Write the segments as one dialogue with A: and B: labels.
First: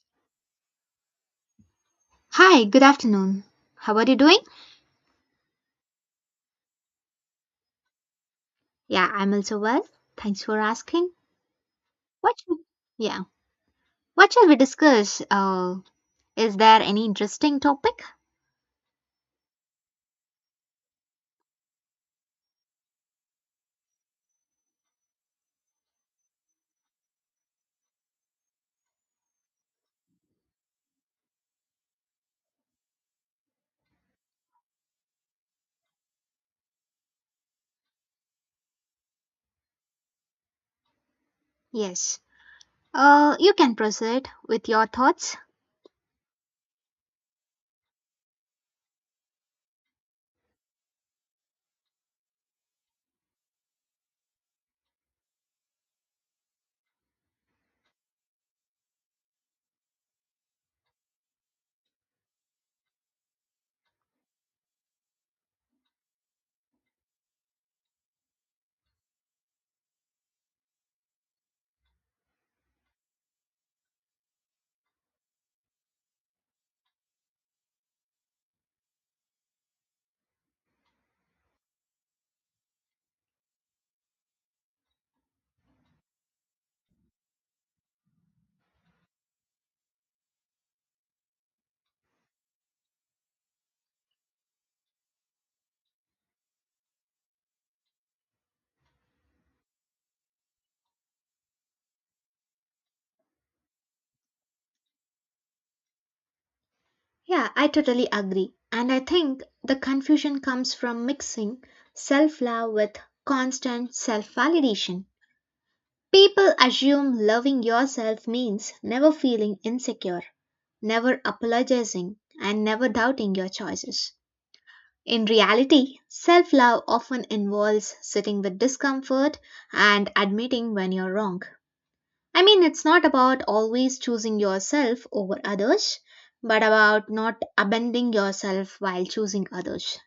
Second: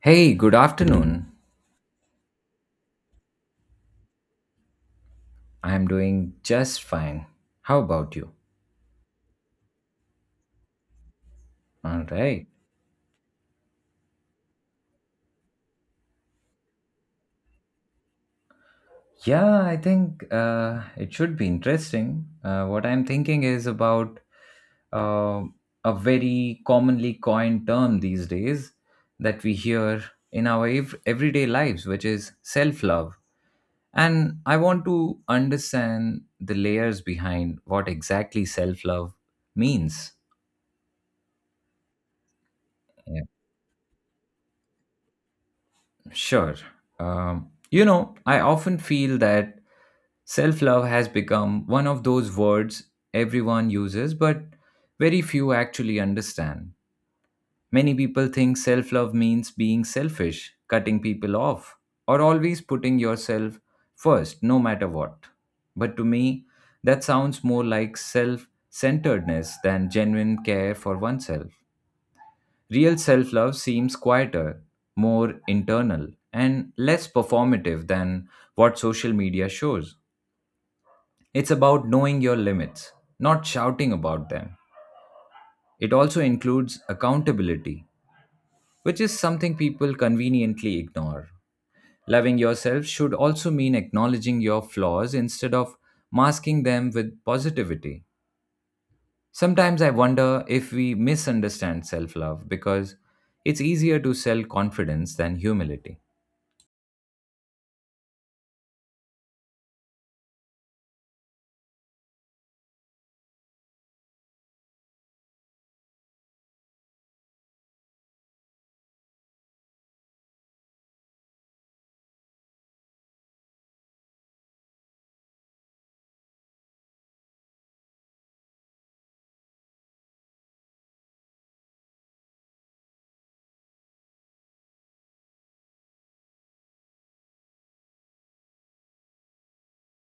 A: Hey, good afternoon.
B: Hi, good afternoon. How are you doing?
A: I'm doing just fine. How about you?
B: Yeah, I'm also well. Thanks for asking.
A: All
B: What
A: right.
B: should, yeah, what shall we discuss? Is there any interesting topic?
A: Yeah, I think it should be interesting. What I'm thinking is about uh, a very commonly coined term these days that we hear in our everyday lives, which is self love. And I want to understand the layers behind what exactly self love means.
B: Yes. You can proceed with your thoughts.
A: Sure. You know, I often feel that self love has become one of those words everyone uses, but very few actually understand. Many people think self love means being selfish, cutting people off, or always putting yourself first, no matter what. But to me, that sounds more like self centeredness than genuine care for oneself. Real self love seems quieter, more internal, and less performative than what social media shows. It's about knowing your limits, not shouting about them. It also includes accountability, which is something people conveniently ignore. Loving yourself should also mean acknowledging your flaws instead of masking them with positivity. Sometimes I wonder if we misunderstand self love because it's easier to sell confidence than humility.
B: Yeah, I totally agree. And I think the confusion comes from mixing self-love with constant self-validation. People assume loving yourself means never feeling insecure, never apologizing, and never doubting your choices. In reality, self love often involves sitting with discomfort and admitting when you're wrong. I mean, it's not about always choosing yourself over others, but about not abandoning yourself while choosing others.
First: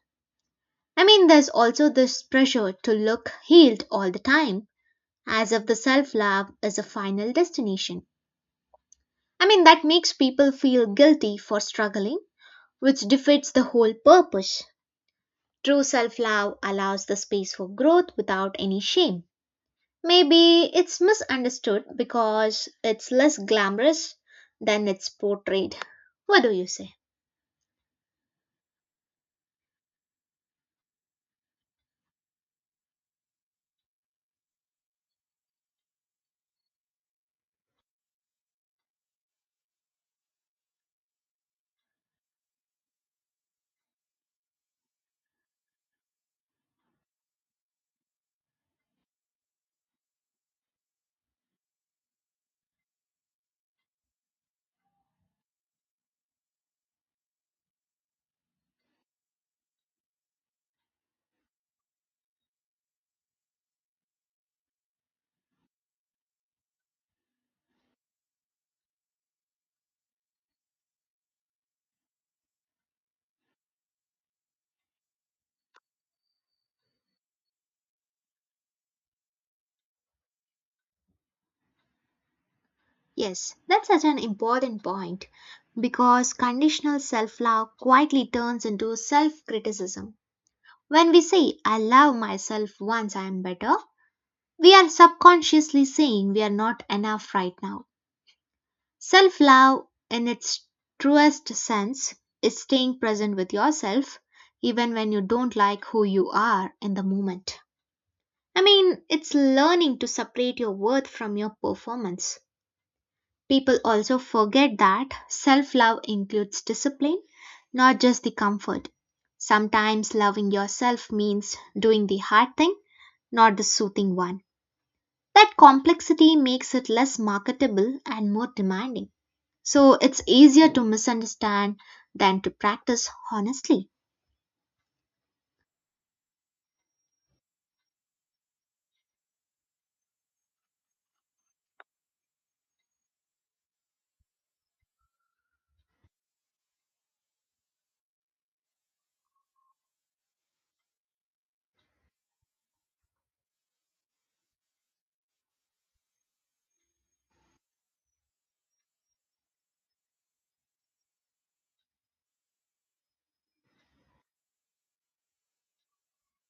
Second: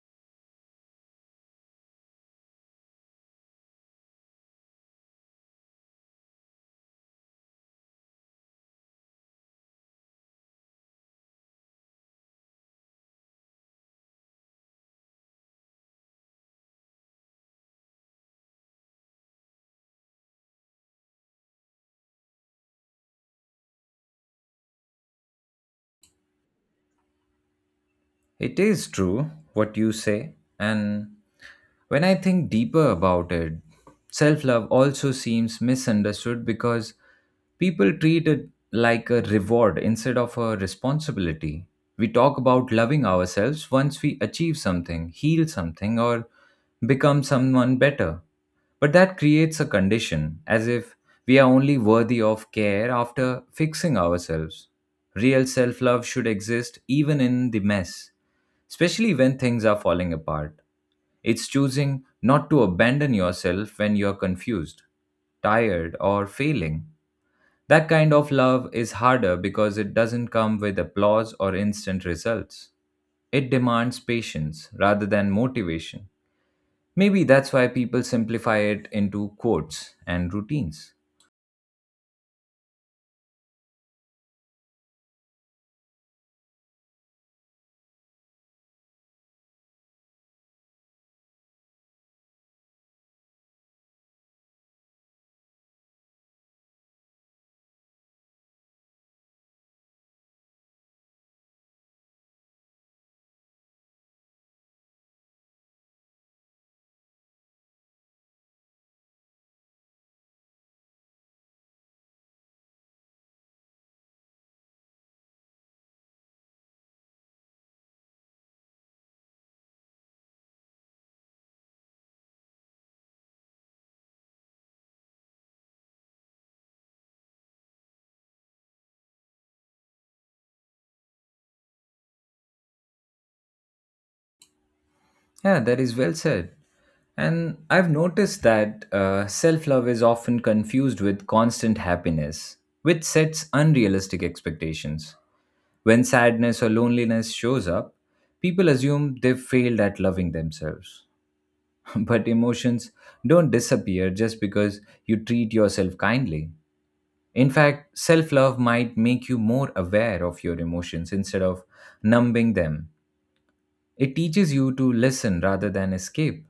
B: I mean, there's also this pressure to look healed all the time, as if the self love is a final destination. I mean, that makes people feel guilty for struggling, which defeats the whole purpose. True self love allows the space for growth without any shame. Maybe it's misunderstood because it's less glamorous than it's portrayed. What do you say?
A: It is true what you say, and when I think deeper about it, self love also seems misunderstood because people treat it like a reward instead of a responsibility. We talk about loving ourselves once we achieve something, heal something, or become someone better. But that creates a condition, as if we are only worthy of care after fixing ourselves. Real self love should exist even in the mess, especially when things are falling apart. It's choosing not to abandon yourself when you're confused, tired, or failing. That kind of love is harder because it doesn't come with applause or instant results. It demands patience rather than motivation. Maybe that's why people simplify it into quotes and routines.
B: Yes, that's such an important point because conditional self love quietly turns into self criticism. When we say, I love myself once I am better, we are subconsciously saying we are not enough right now. Self love, in its truest sense, is staying present with yourself even when you don't like who you are in the moment. I mean, it's learning to separate your worth from your performance. People also forget that self love includes discipline, not just the comfort. Sometimes loving yourself means doing the hard thing, not the soothing one. That complexity makes it less marketable and more demanding. So it's easier to misunderstand than to practice honestly.
A: Yeah, that is well said. And I've noticed that self love is often confused with constant happiness, which sets unrealistic expectations. When sadness or loneliness shows up, people assume they've failed at loving themselves. But emotions don't disappear just because you treat yourself kindly. In fact, self love might make you more aware of your emotions instead of numbing them. It teaches you to listen rather than escape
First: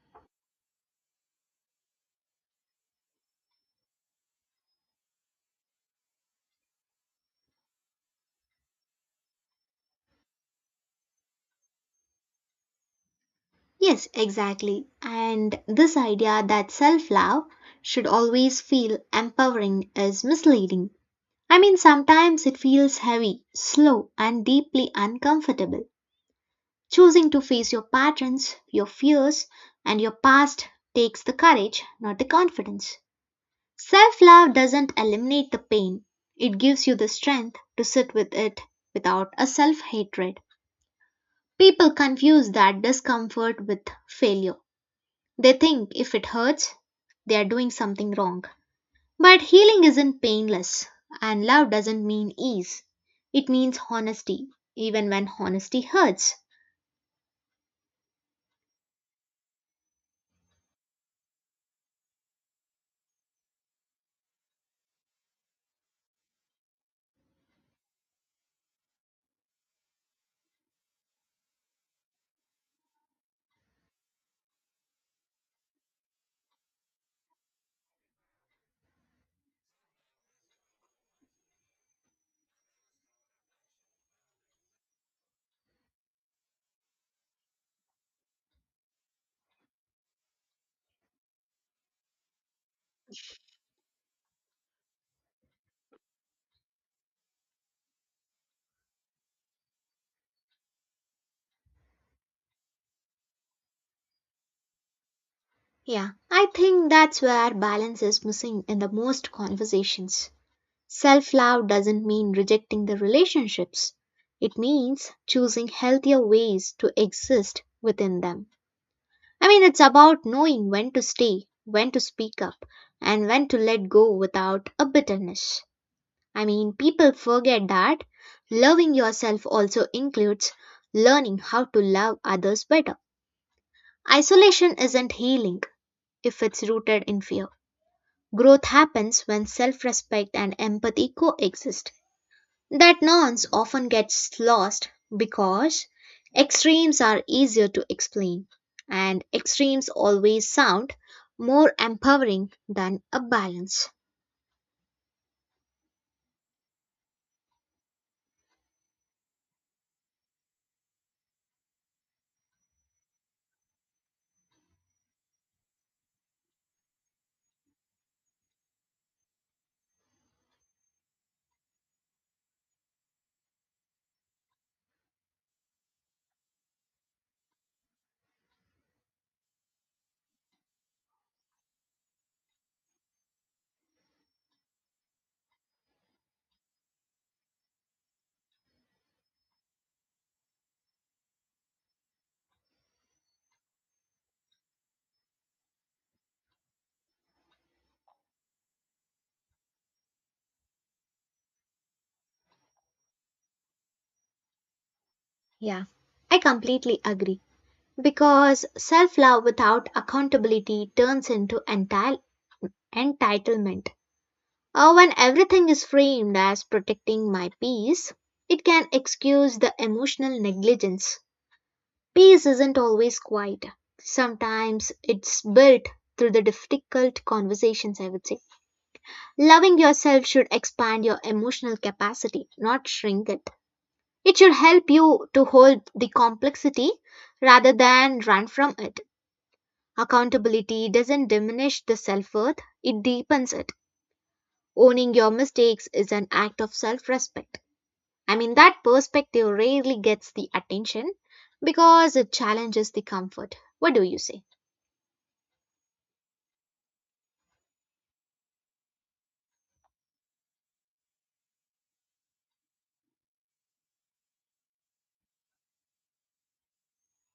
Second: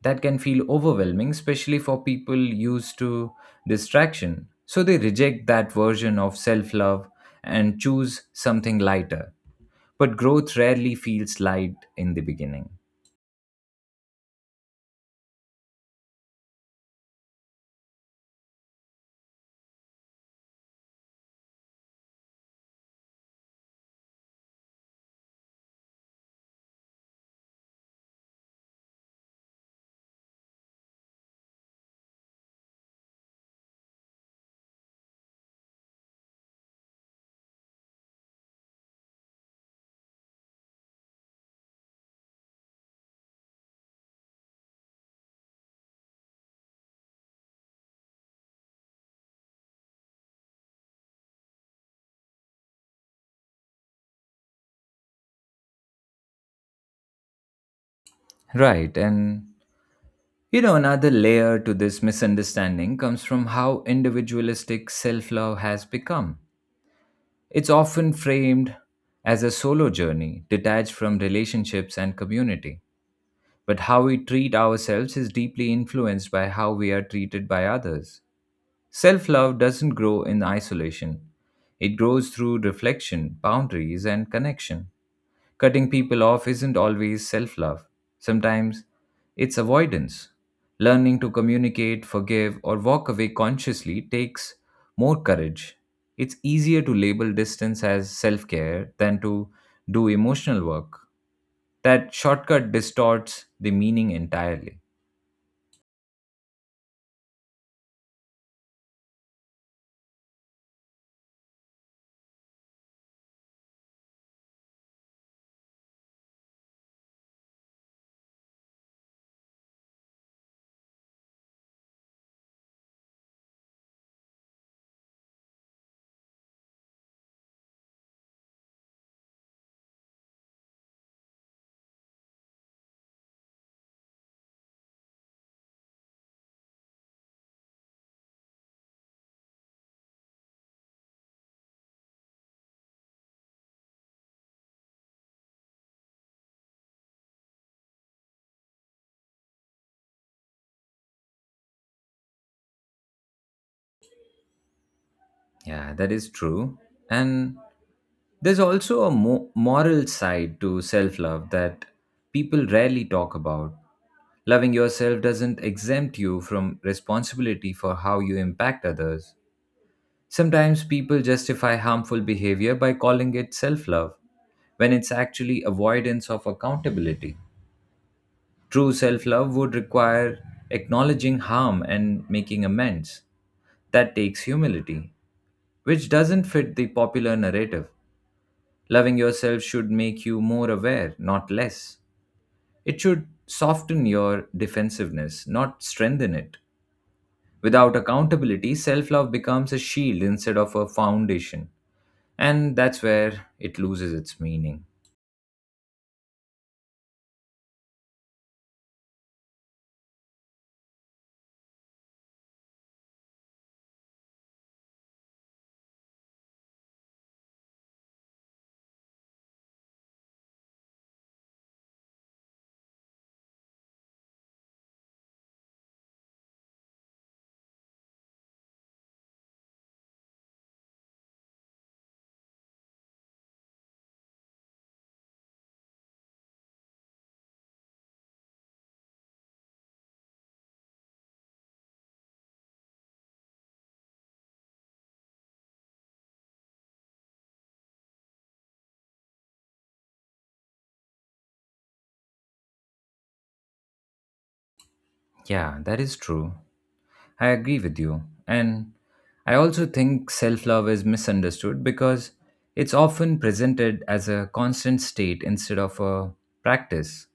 A: that can feel overwhelming, especially for people used to distraction. So they reject that version of self love and choose something lighter. But growth rarely feels light in the beginning.
B: Yes, exactly. And this idea that self love should always feel empowering is misleading. I mean, sometimes it feels heavy, slow, and deeply uncomfortable. Choosing to face your patterns, your fears, and your past takes the courage, not the confidence. Self love doesn't eliminate the pain, it gives you the strength to sit with it without a self hatred. People confuse that discomfort with failure. They think if it hurts, they are doing something wrong. But healing isn't painless, and love doesn't mean ease. It means honesty, even when honesty hurts.
A: Right. And, you know, another layer to this misunderstanding comes from how individualistic self love has become. It's often framed as a solo journey, detached from relationships and community. But how we treat ourselves is deeply influenced by how we are treated by others. Self love doesn't grow in isolation, it grows through reflection, boundaries, and connection. Cutting people off isn't always self love, sometimes it's avoidance. Learning to communicate, forgive, or walk away consciously takes more courage. It's easier to label distance as self care than to do emotional work that shortcut distorts the meaning entirely.
B: Yeah, I think that's where balance is missing in the most conversations. Self love doesn't mean rejecting the relationships, it means choosing healthier ways to exist within them. I mean, it's about knowing when to stay, when to speak up, and when to let go without a bitterness. I mean, people forget that loving yourself also includes learning how to love others better. Isolation isn't healing if it's rooted in fear. Growth happens when self respect and empathy coexist. That nuance often gets lost because extremes are easier to explain, and extremes always sound more empowering than a balance.
A: Yeah, that is true. And there's also a moral side to self love that people rarely talk about. Loving yourself doesn't exempt you from responsibility for how you impact others. Sometimes people justify harmful behavior by calling it self love, when it's actually avoidance of accountability. True self love would require acknowledging harm and making amends. That takes humility, which doesn't fit the popular narrative. Loving yourself should make you more aware, not less. It should soften your defensiveness, not strengthen it. Without accountability, self love becomes a shield instead of a foundation. And that's where it loses its meaning.
B: Yeah, I completely agree. Because self love without accountability turns into entire entitlement. When everything is framed as protecting my peace, it can excuse the emotional negligence. Peace isn't always quiet. Sometimes it's built through the difficult conversations, I would say. Loving yourself should expand your emotional capacity, not shrink it. It should help you to hold the complexity rather than run from it. Accountability doesn't diminish the self worth, it deepens it. Owning your mistakes is an act of self respect. I mean, that perspective rarely gets the attention because it challenges the comfort. What do you say?
A: Yeah, that is true. I agree with you. And I also think self love is misunderstood because it's often presented as a constant state instead of a practice.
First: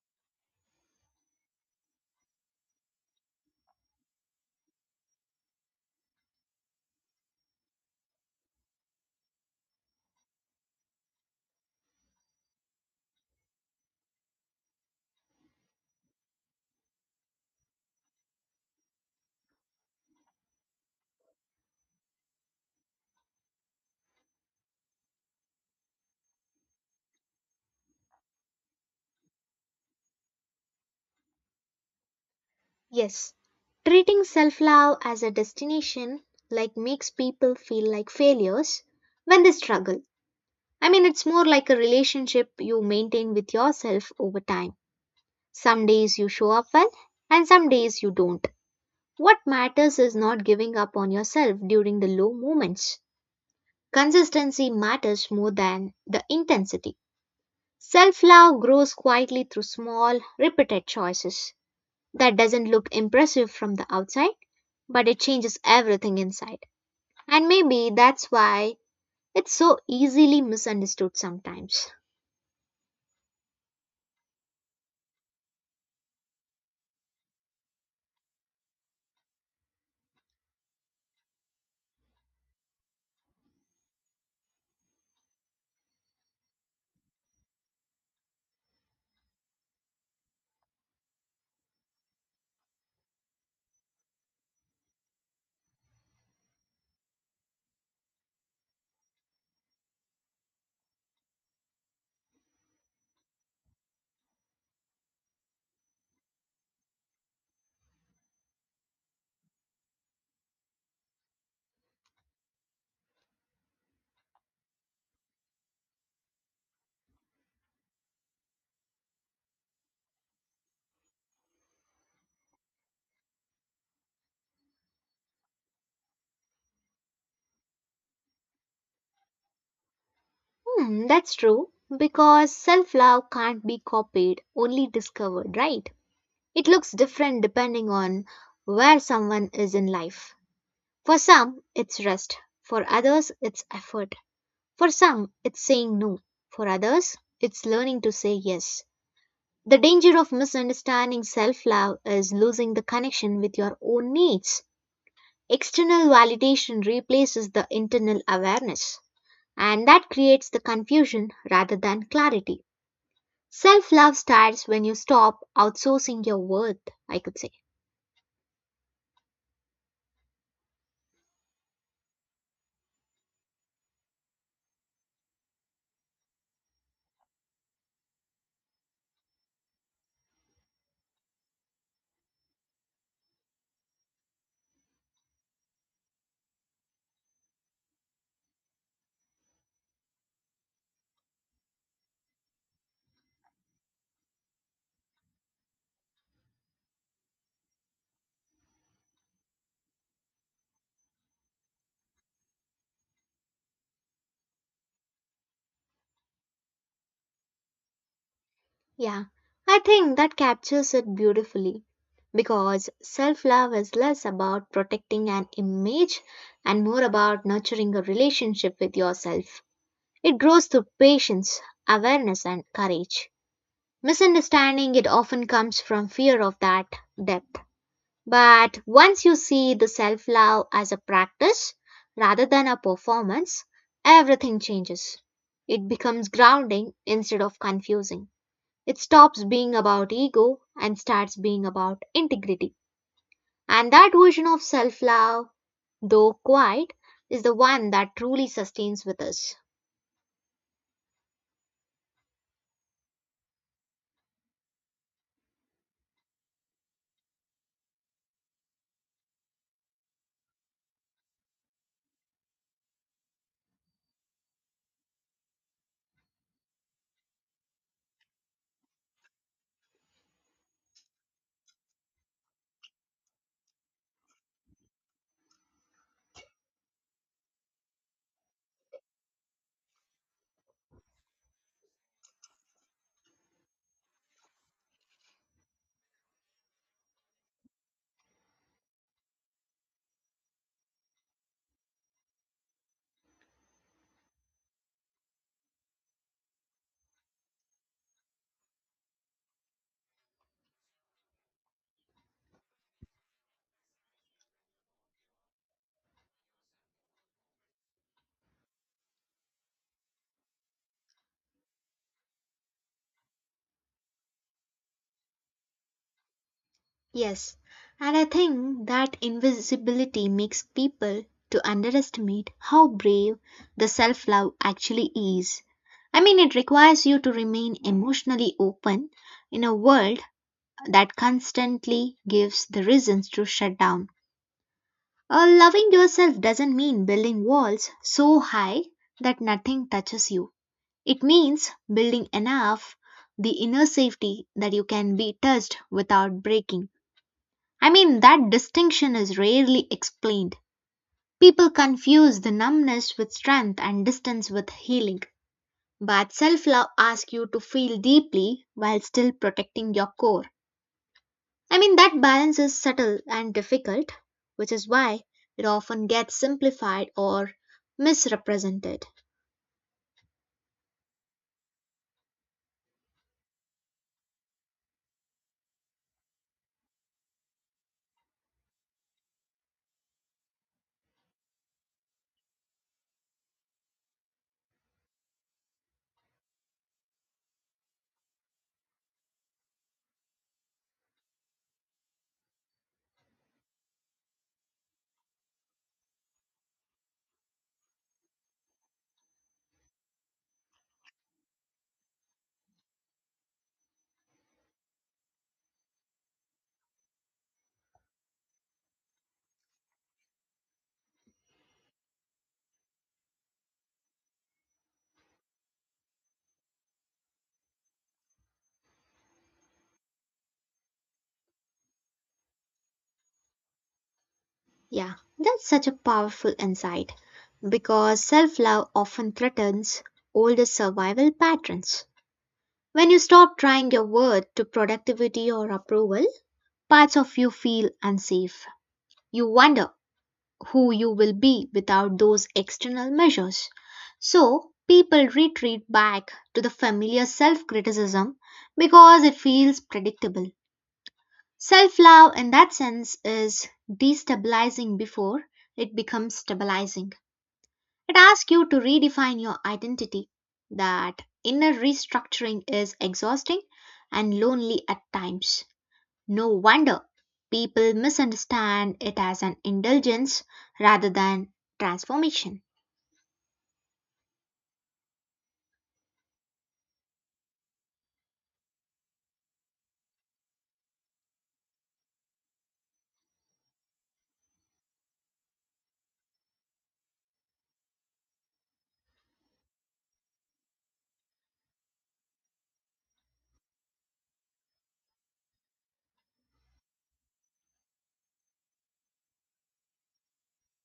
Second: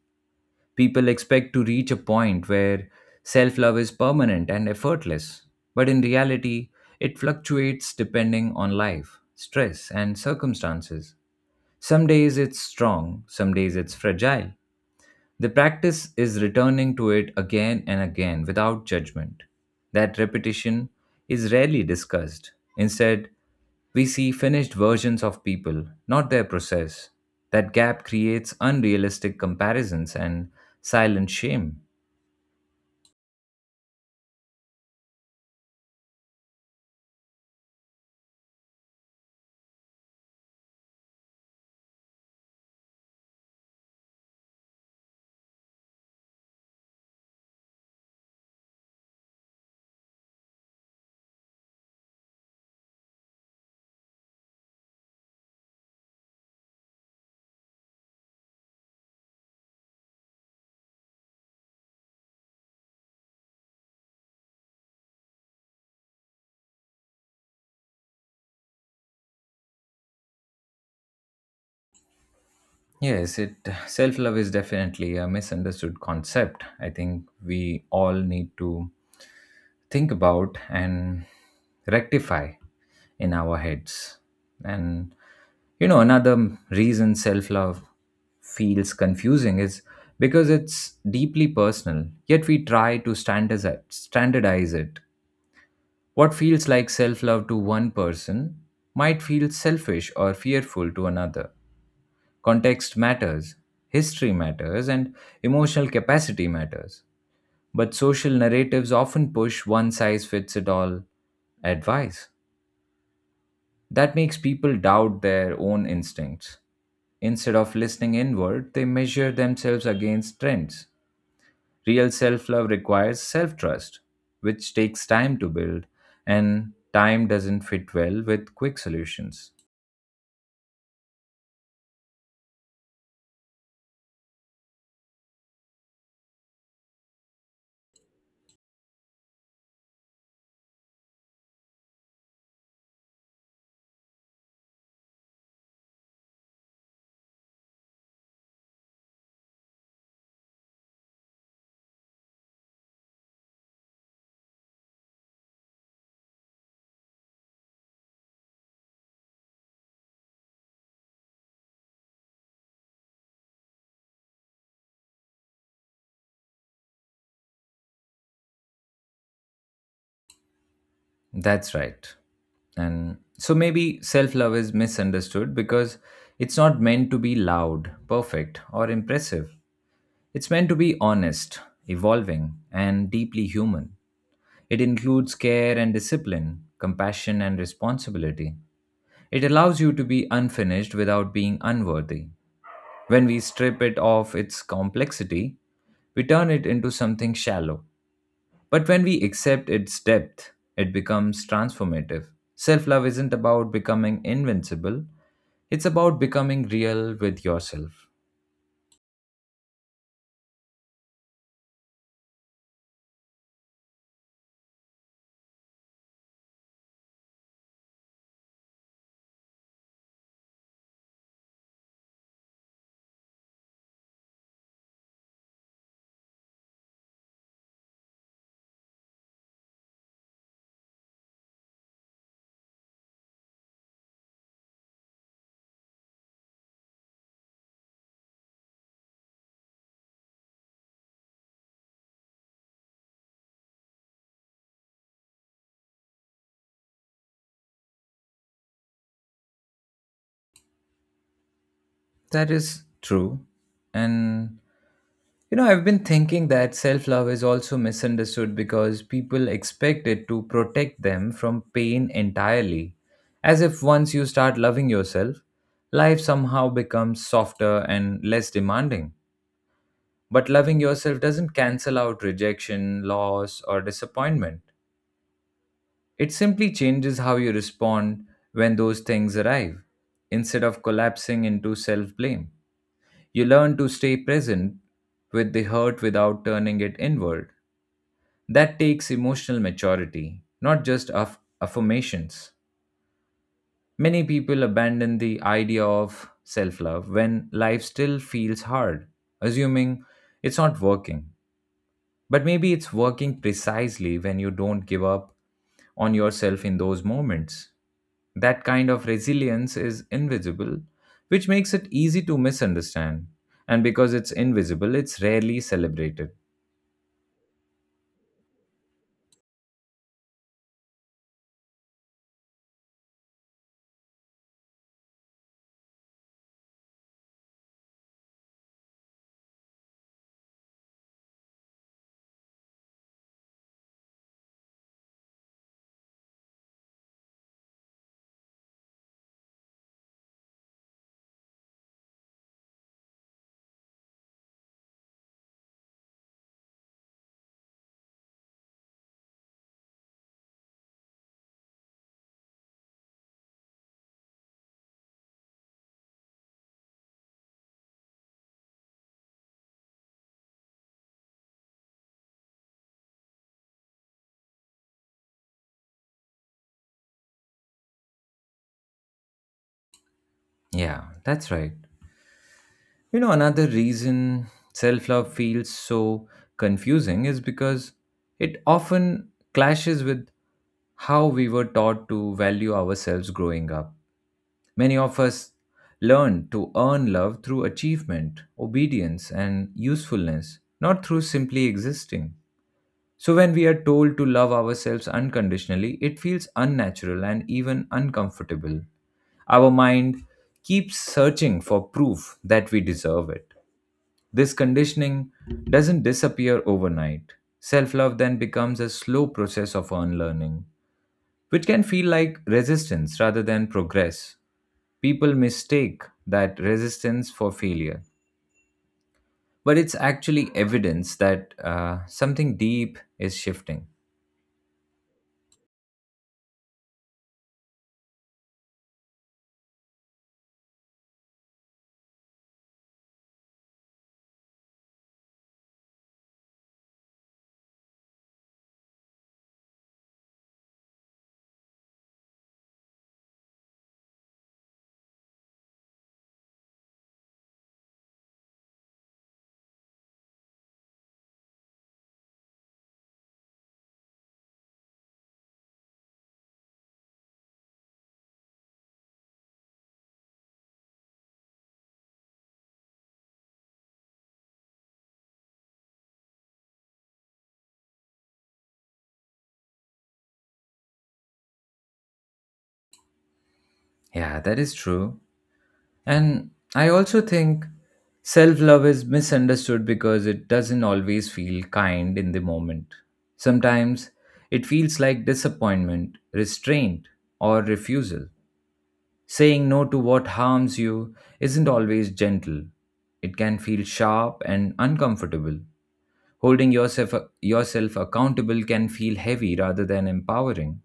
A: People expect to reach a point where self love is permanent and effortless, but in reality, it fluctuates depending on life, stress, and circumstances. Some days it's strong, some days it's fragile, the practice is returning to it again and again without judgment. That repetition is rarely discussed. Instead, we see finished versions of people, not their process. That gap creates unrealistic comparisons and silent shame.
B: Yes, treating self love as a destination like makes people feel like failures when they struggle. I mean, it's more like a relationship you maintain with yourself over time. Some days you show up well, and some days you don't. What matters is not giving up on yourself during the low moments. Consistency matters more than the intensity. Self love grows quietly through small, repeated choices that doesn't look impressive from the outside but it changes everything inside. And maybe that's why it's so easily misunderstood sometimes.
A: Yes, it self-love is definitely a misunderstood concept. I think we all need to think about and rectify in our heads. And you know, another reason self love feels confusing is because it's deeply personal, yet we try to standardize it. What feels like self love to one person might feel selfish or fearful to another. Context matters, history matters, and emotional capacity matters. But social narratives often push one size fits it all advice. That makes people doubt their own instincts. Instead of listening inward, they measure themselves against trends. Real self love requires self trust, which takes time to build, and time doesn't fit well with quick solutions.
B: Hmm, that's true. Because self love can't be copied, only discovered, right? It looks different depending on where someone is in life. For some, it's rest. For others, it's effort. For some, it's saying no. For others, it's learning to say yes. The danger of misunderstanding self love is losing the connection with your own needs. External validation replaces the internal awareness, and that creates the confusion rather than clarity. Self love starts when you stop outsourcing your worth, I could say.
A: That's right. And so maybe self love is misunderstood because it's not meant to be loud, perfect, or impressive. It's meant to be honest, evolving, and deeply human. It includes care and discipline, compassion and responsibility. It allows you to be unfinished without being unworthy. When we strip it of its complexity, we turn it into something shallow. But when we accept its depth, it becomes transformative. Self love isn't about becoming invincible, it's about becoming real with yourself.
B: Yeah, I think that captures it beautifully because self love is less about protecting an image and more about nurturing a relationship with yourself. It grows through patience, awareness, and courage. Misunderstanding it often comes from fear of that depth. But once you see the self love as a practice rather than a performance, everything changes. It becomes grounding instead of confusing. It stops being about ego and starts being about integrity. And that version of self love, though quiet, is the one that truly sustains with us.
A: That is true. And you know, I've been thinking that self love is also misunderstood because people expect it to protect them from pain entirely. As if once you start loving yourself, life somehow becomes softer and less demanding. But loving yourself doesn't cancel out rejection, loss, or disappointment. It simply changes how you respond when those things arrive, instead of collapsing into self blame. You learn to stay present with the hurt without turning it inward. That takes emotional maturity, not just affirmations. Many people abandon the idea of self love when life still feels hard, assuming it's not working. But maybe it's working precisely when you don't give up on yourself in those moments. That kind of resilience is invisible, which makes it easy to misunderstand. And because it's invisible, it's rarely celebrated.
B: Yes, and I think that invisibility makes people to underestimate how brave the self-love actually is. I mean, it requires you to remain emotionally open in a world that constantly gives the reasons to shut down. Loving yourself doesn't mean building walls so high that nothing touches you. It means building enough the inner safety that you can be touched without breaking. I mean, that distinction is rarely explained. People confuse the numbness with strength and distance with healing. But self love asks you to feel deeply while still protecting your core. I mean, that balance is subtle and difficult, which is why it often gets simplified or misrepresented.
A: Yeah, that's right. You know, another reason self love feels so confusing is because it often clashes with how we were taught to value ourselves growing up. Many of us learned to earn love through achievement, obedience, and usefulness, not through simply existing. So, when we are told to love ourselves unconditionally, it feels unnatural and even uncomfortable. Our mind keeps searching for proof that we deserve it. This conditioning doesn't disappear overnight. Self love then becomes a slow process of unlearning, which can feel like resistance rather than progress. People mistake that resistance for failure, but it's actually evidence that something deep is shifting.
B: Yeah, that's such a powerful insight because self love often threatens older survival patterns. When you stop trying your word to productivity or approval, parts of you feel unsafe. You wonder who you will be without those external measures. So, people retreat back to the familiar self criticism because it feels predictable. Self love, in that sense, is destabilizing before it becomes stabilizing. It asks you to redefine your identity. That inner restructuring is exhausting and lonely at times. No wonder people misunderstand it as an indulgence rather than transformation.
A: Yeah, that is true. And I also think self love is misunderstood because it doesn't always feel kind in the moment. Sometimes it feels like disappointment, restraint, or refusal. Saying no to what harms you isn't always gentle. It can feel sharp and uncomfortable. Holding yourself accountable can feel heavy rather than empowering.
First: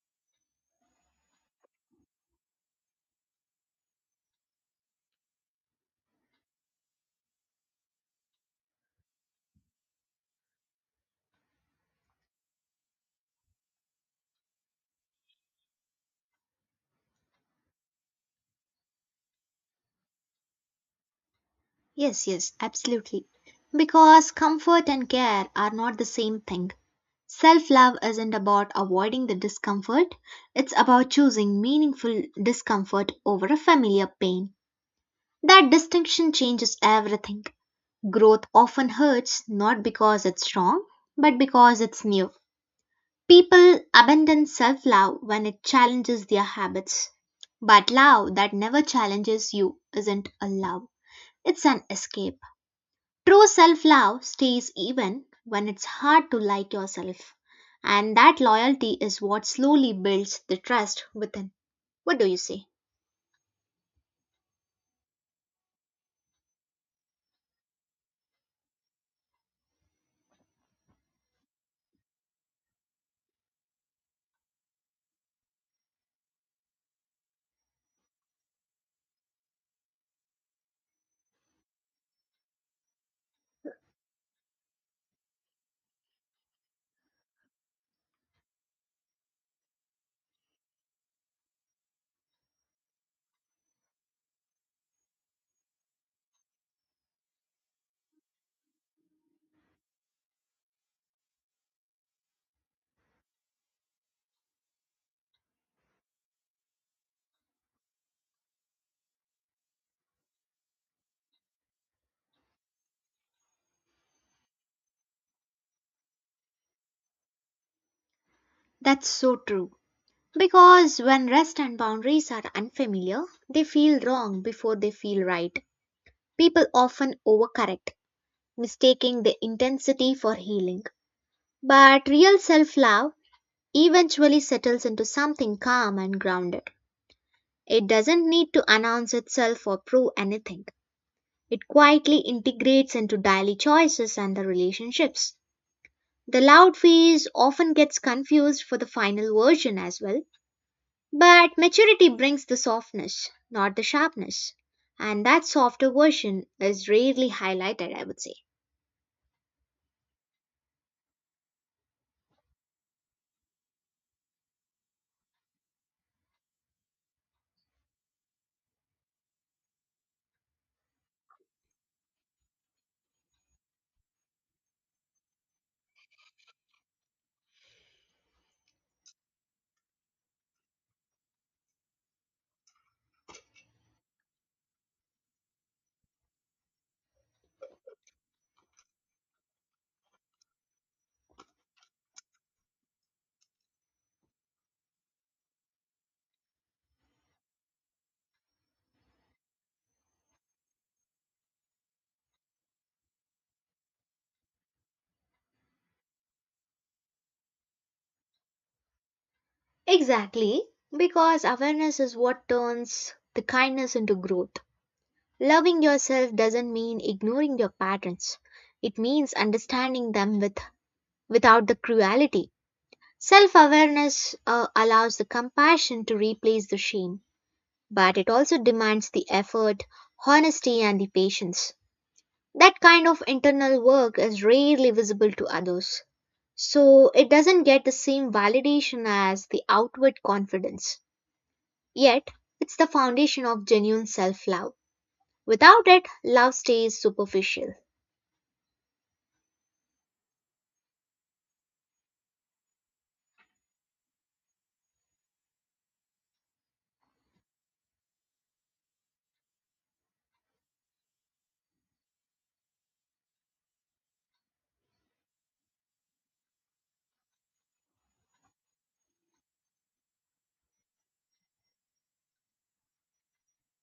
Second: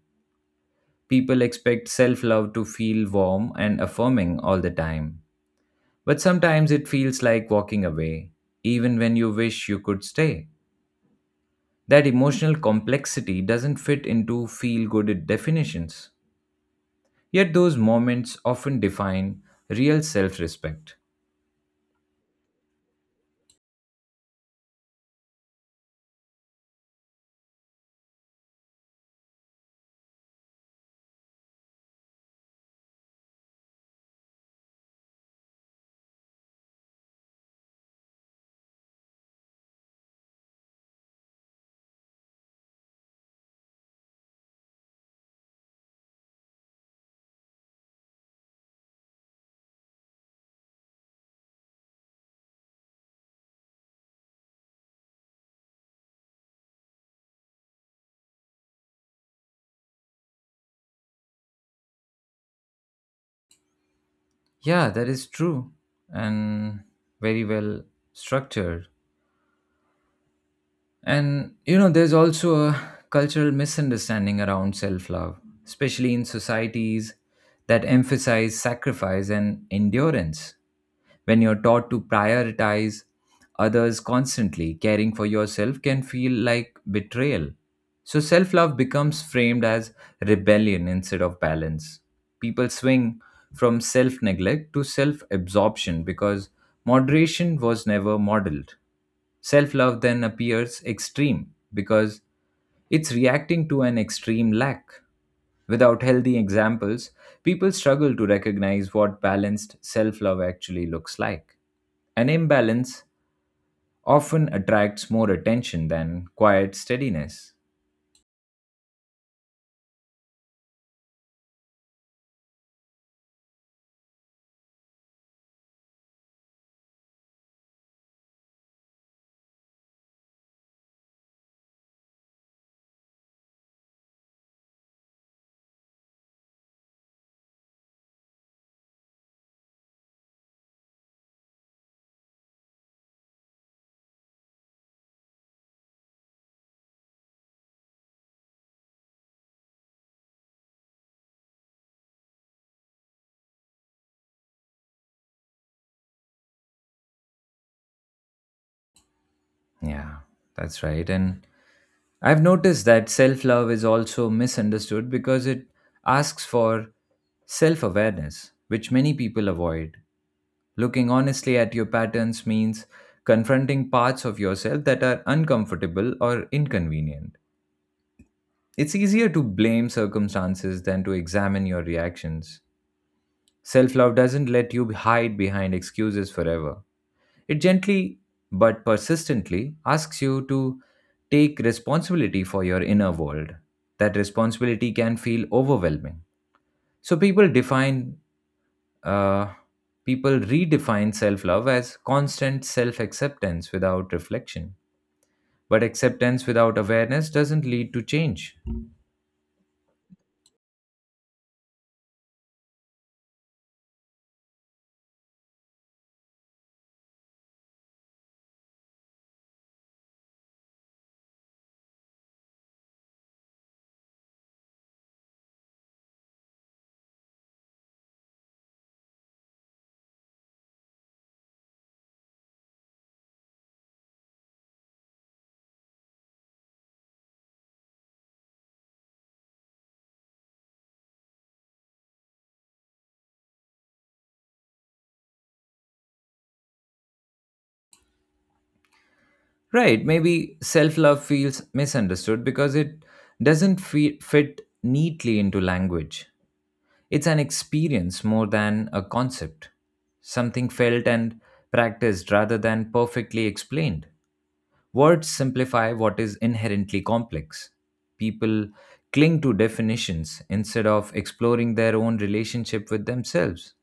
A: People expect self love to feel warm and affirming all the time, but sometimes it feels like walking away, even when you wish you could stay. That emotional complexity doesn't fit into feel good definitions. Yet those moments often define real self respect.
B: Yes, yes, absolutely. Because comfort and care are not the same thing. Self love isn't about avoiding the discomfort, it's about choosing meaningful discomfort over a familiar pain. That distinction changes everything. Growth often hurts not because it's wrong, but because it's new. People abandon self love when it challenges their habits. But love that never challenges you isn't a love, it's an escape. True self love stays even when it's hard to like yourself. And that loyalty is what slowly builds the trust within. What do you say?
A: Yeah, that is true and very well structured. And you know, there's also a cultural misunderstanding around self love, especially in societies that emphasize sacrifice and endurance. When you're taught to prioritize others constantly, caring for yourself can feel like betrayal. So, self love becomes framed as rebellion instead of balance. People swing from self neglect to self absorption because moderation was never modeled. Self love then appears extreme because it's reacting to an extreme lack. Without healthy examples, people struggle to recognize what balanced self love actually looks like. An imbalance often attracts more attention than quiet steadiness.
B: That's so true. Because when rest and boundaries are unfamiliar, they feel wrong before they feel right. People often overcorrect, mistaking the intensity for healing. But real self love eventually settles into something calm and grounded. It doesn't need to announce itself or prove anything. It quietly integrates into daily choices and the relationships. The loud phase often gets confused for the final version as well, but maturity brings the softness, not the sharpness. And that softer version is rarely highlighted, I would say.
A: Yeah, that's right. And I've noticed that self love is also misunderstood because it asks for self awareness, which many people avoid. Looking honestly at your patterns means confronting parts of yourself that are uncomfortable or inconvenient. It's easier to blame circumstances than to examine your reactions. Self love doesn't let you hide behind excuses forever. It gently but persistently asks you to take responsibility for your inner world. That responsibility can feel overwhelming. So uh, people redefine self love as constant self acceptance without reflection. But acceptance without awareness doesn't lead to change.
B: Exactly, because awareness is what turns the kindness into growth. Loving yourself doesn't mean ignoring your patterns. It means understanding them with without the cruelty. Self-awareness allows the compassion to replace the shame, but it also demands the effort, honesty and the patience. That kind of internal work is rarely visible to others. So it doesn't get the same validation as the outward confidence. Yet, it's the foundation of genuine self love. Without it, love stays superficial.
A: Right, maybe self love feels misunderstood because it doesn't fit neatly into language. It's an experience more than a concept, something felt and practiced rather than perfectly explained. Words simplify what is inherently complex. People cling to definitions instead of exploring their own relationship with themselves.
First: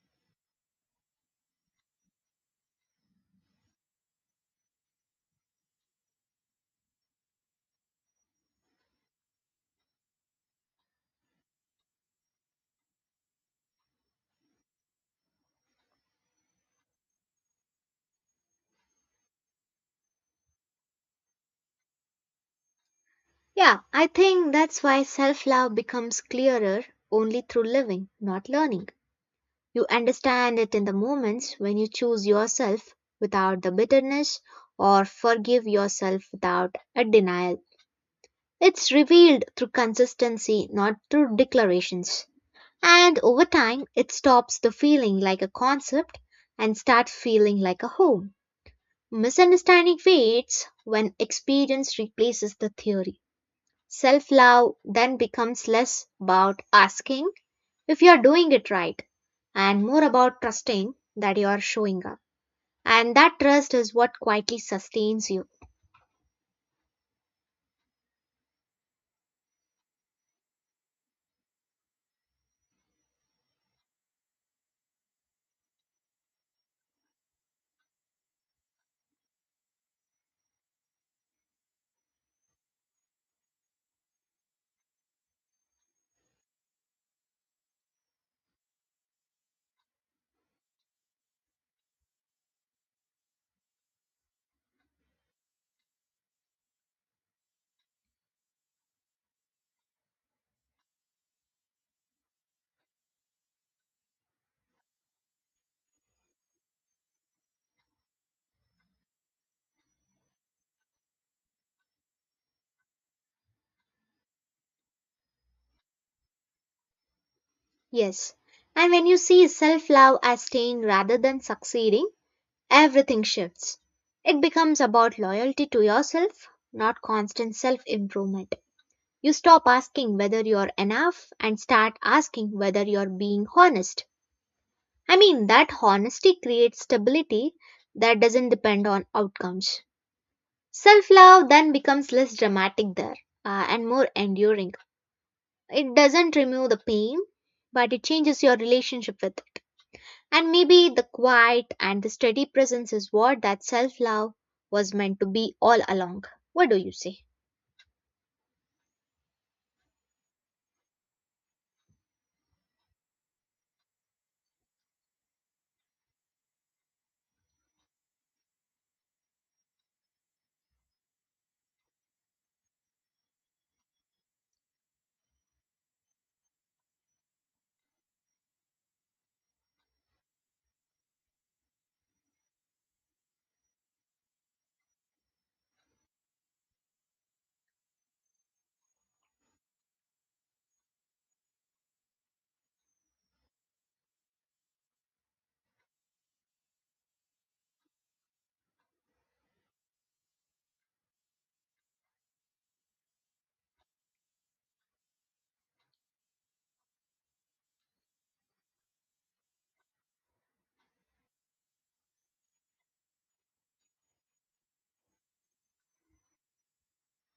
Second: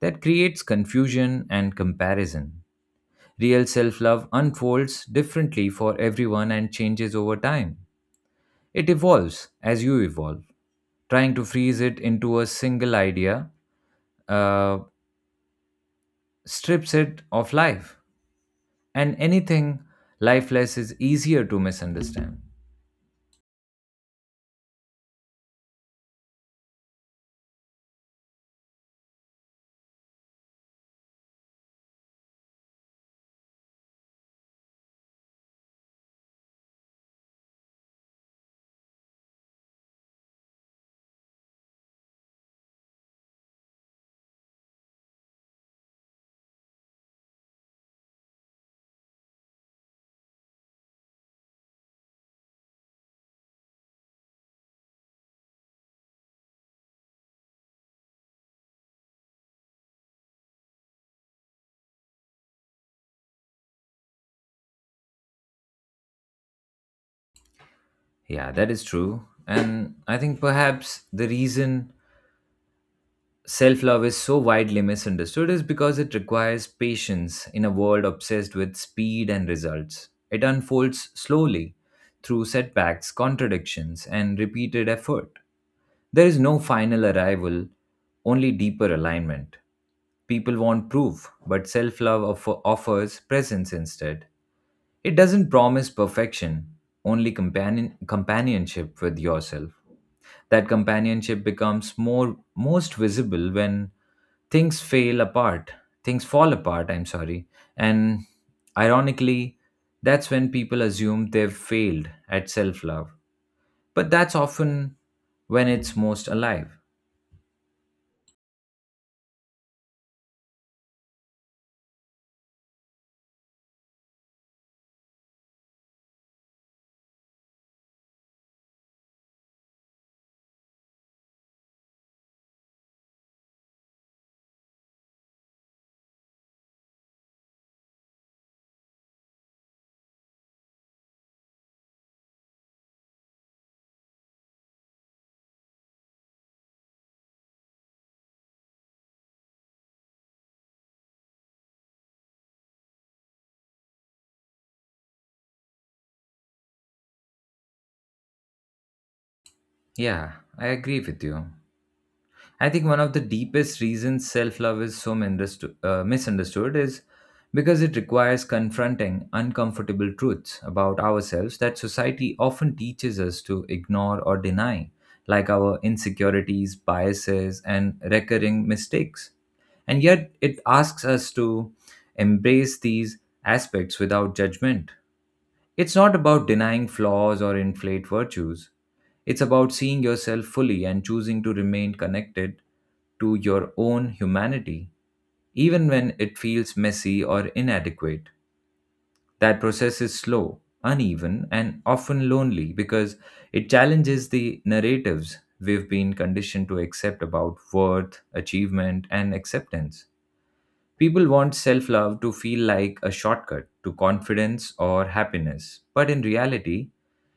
A: That creates confusion and comparison. Real self love unfolds differently for everyone and changes over time. It evolves as you evolve. Trying to freeze it into a single idea uh, strips it of life, and anything lifeless is easier to misunderstand.
B: Yeah, I think that's why self love becomes clearer only through living, not learning. You understand it in the moments when you choose yourself without the bitterness or forgive yourself without a denial. It's revealed through consistency, not through declarations. And over time, it stops the feeling like a concept and starts feeling like a home. Misunderstanding fades when experience replaces the theory. Self love then becomes less about asking if you are doing it right and more about trusting that you are showing up. And that trust is what quietly sustains you.
A: Yeah, that is true. And I think perhaps the reason self love is so widely misunderstood is because it requires patience in a world obsessed with speed and results. It unfolds slowly through setbacks, contradictions, and repeated effort. There is no final arrival, only deeper alignment. People want proof, but self love offers presence instead. It doesn't promise perfection, only companionship with yourself. That companionship becomes more most visible when things fail apart things fall apart, I'm sorry, and, ironically, that's when people assume they've failed at self-love, but that's often when it's most alive.
B: Yes. And when you see self love as staying rather than succeeding, everything shifts. It becomes about loyalty to yourself, not constant self improvement. You stop asking whether you're enough and start asking whether you're being honest. I mean, that honesty creates stability that doesn't depend on outcomes. Self love then becomes less dramatic there and more enduring. It doesn't remove the pain, but it changes your relationship with it. And maybe the quiet and the steady presence is what that self love was meant to be all along. What do you say?
A: Yeah, I agree with you. I think one of the deepest reasons self love is so misunderstood is because it requires confronting uncomfortable truths about ourselves that society often teaches us to ignore or deny, like our insecurities, biases, and recurring mistakes. And yet, it asks us to embrace these aspects without judgment. It's not about denying flaws or inflate virtues. It's about seeing yourself fully and choosing to remain connected to your own humanity, even when it feels messy or inadequate. That process is slow, uneven, and often lonely because it challenges the narratives we've been conditioned to accept about worth, achievement, and acceptance. People want self love to feel like a shortcut to confidence or happiness, but in reality,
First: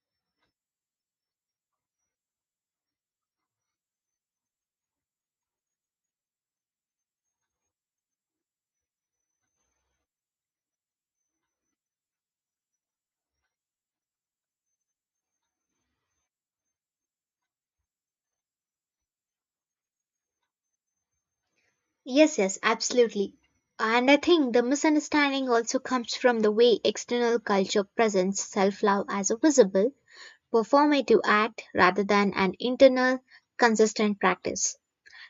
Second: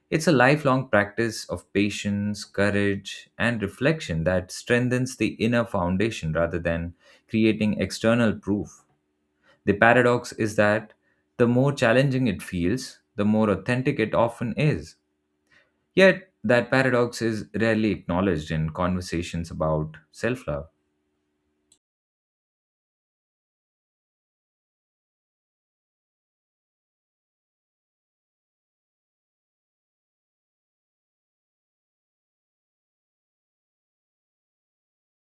A: it's a lifelong practice of patience, courage, and reflection that strengthens the inner foundation rather than creating external proof. The paradox is that the more challenging it feels, the more authentic it often is. Yet, that paradox is rarely acknowledged in conversations about self love.
B: Yes, yes, absolutely. And I think the misunderstanding also comes from the way external culture presents self love as a visible, performative act rather than an internal, consistent practice.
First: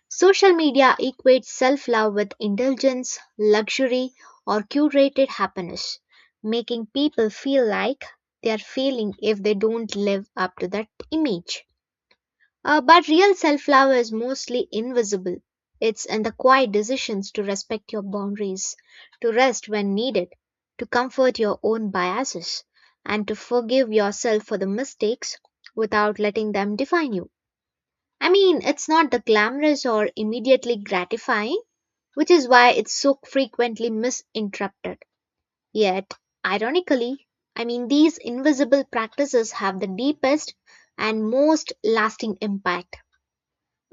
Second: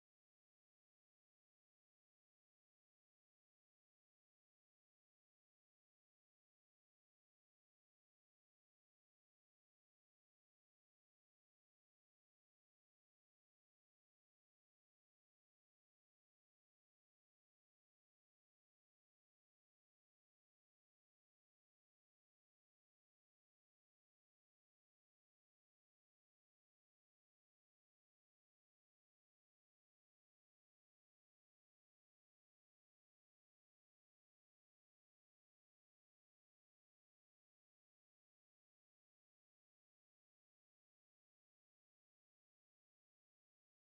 B: Social media equates self love with indulgence, luxury, or curated happiness, making people feel like they are failing if they don't live up to that image. But real self love is mostly invisible. It's in the quiet decisions to respect your boundaries, to rest when needed, to comfort your own biases, and to forgive yourself for the mistakes without letting them define you. I mean, it's not the glamorous or immediately gratifying, which is why it's so frequently misinterpreted. Yet, ironically, I mean, these invisible practices have the deepest and most lasting impact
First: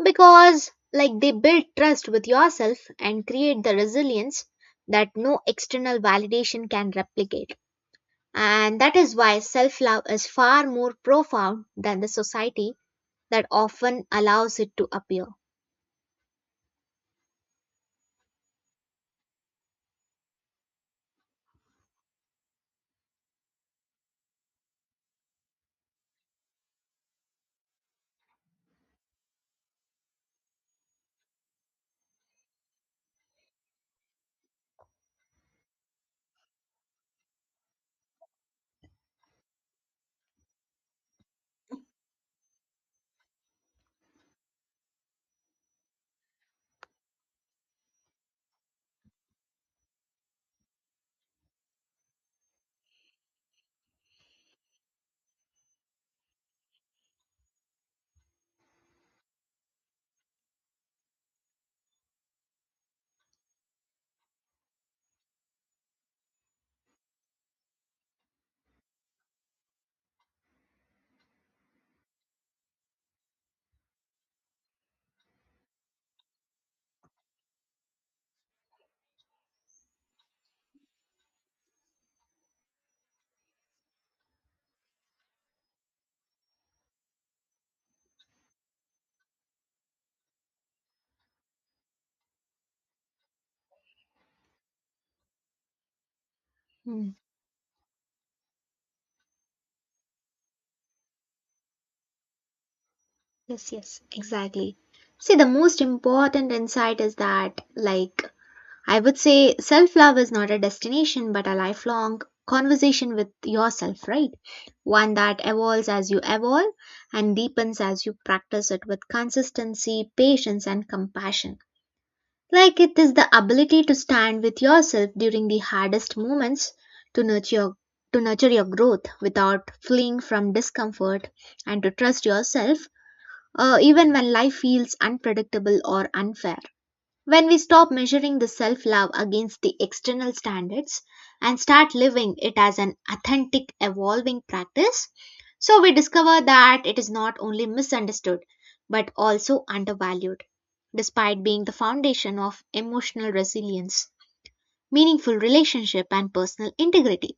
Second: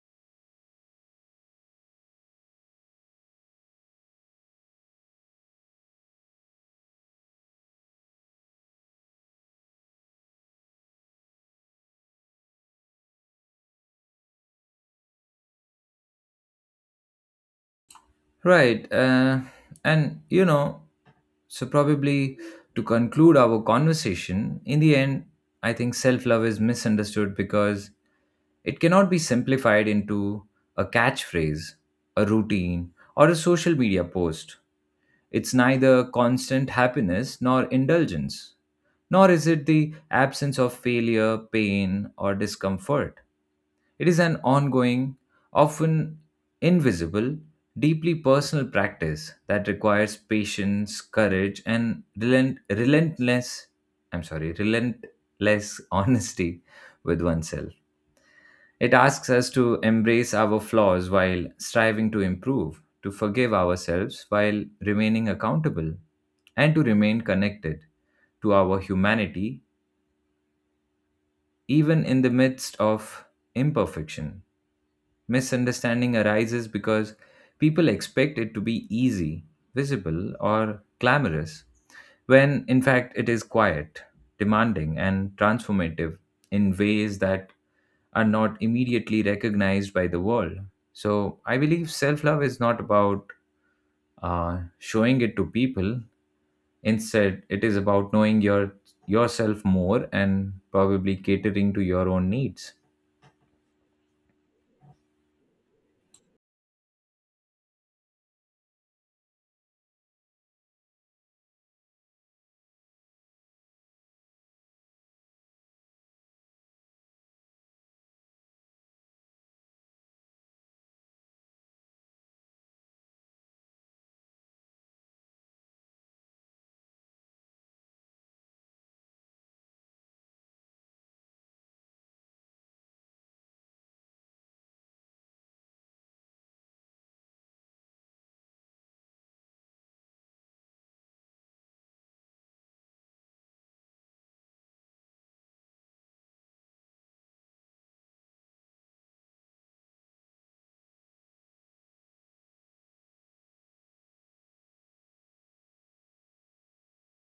B: because, like, they build trust with yourself and create the resilience that no external validation can replicate. And that is why self love is far more profound than the society that often allows it to appear.
A: Right. And you know, so probably to conclude our conversation, in the end, I think self love is misunderstood because it cannot be simplified into a catchphrase, a routine, or a social media post. It's neither constant happiness nor indulgence, nor is it the absence of failure, pain, or discomfort. It is an ongoing, often invisible, deeply personal practice that requires patience, courage, and relentless, relentless honesty with oneself. It asks us to embrace our flaws while striving to improve, to forgive ourselves while remaining accountable, and to remain connected to our humanity even in the midst of imperfection. Misunderstanding arises because people expect it to be easy, visible, or glamorous, when in fact it is quiet, demanding, and transformative in ways that are not immediately recognized by the world. So I believe self love is not about showing it to people.
B: Hmm.
A: Instead, it is about knowing your yourself more and probably catering to your own needs.
B: Yes, yes, exactly. See, the most important insight is that, like, I would say self love is not a destination but a lifelong conversation with yourself, right? One that evolves as you evolve and deepens as you practice it with consistency, patience, and compassion. Like it is the ability to stand with yourself during the hardest moments to nurture your growth without fleeing from discomfort and to trust yourself, even when life feels unpredictable or unfair. When we stop measuring the self love against the external standards and start living it as an authentic, evolving practice, so we discover that it is not only misunderstood but also undervalued, despite being the foundation of emotional resilience, meaningful relationship, and personal integrity.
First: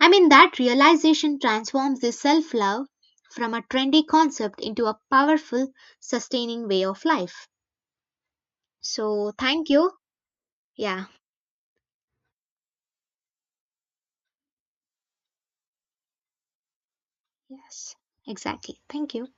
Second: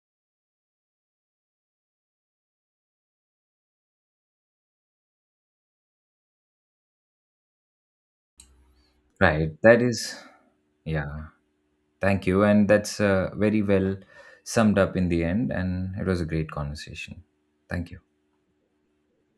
B: I mean, that realization transforms the self love from a trendy concept into a powerful, sustaining way of life. So,
A: Right.
B: thank
A: That
B: you.
A: is,
B: Yeah.
A: yeah. Thank you. And that's very well summed up in the end. And it was a great conversation. Thank
B: Yes,
A: you.
B: exactly. Thank you.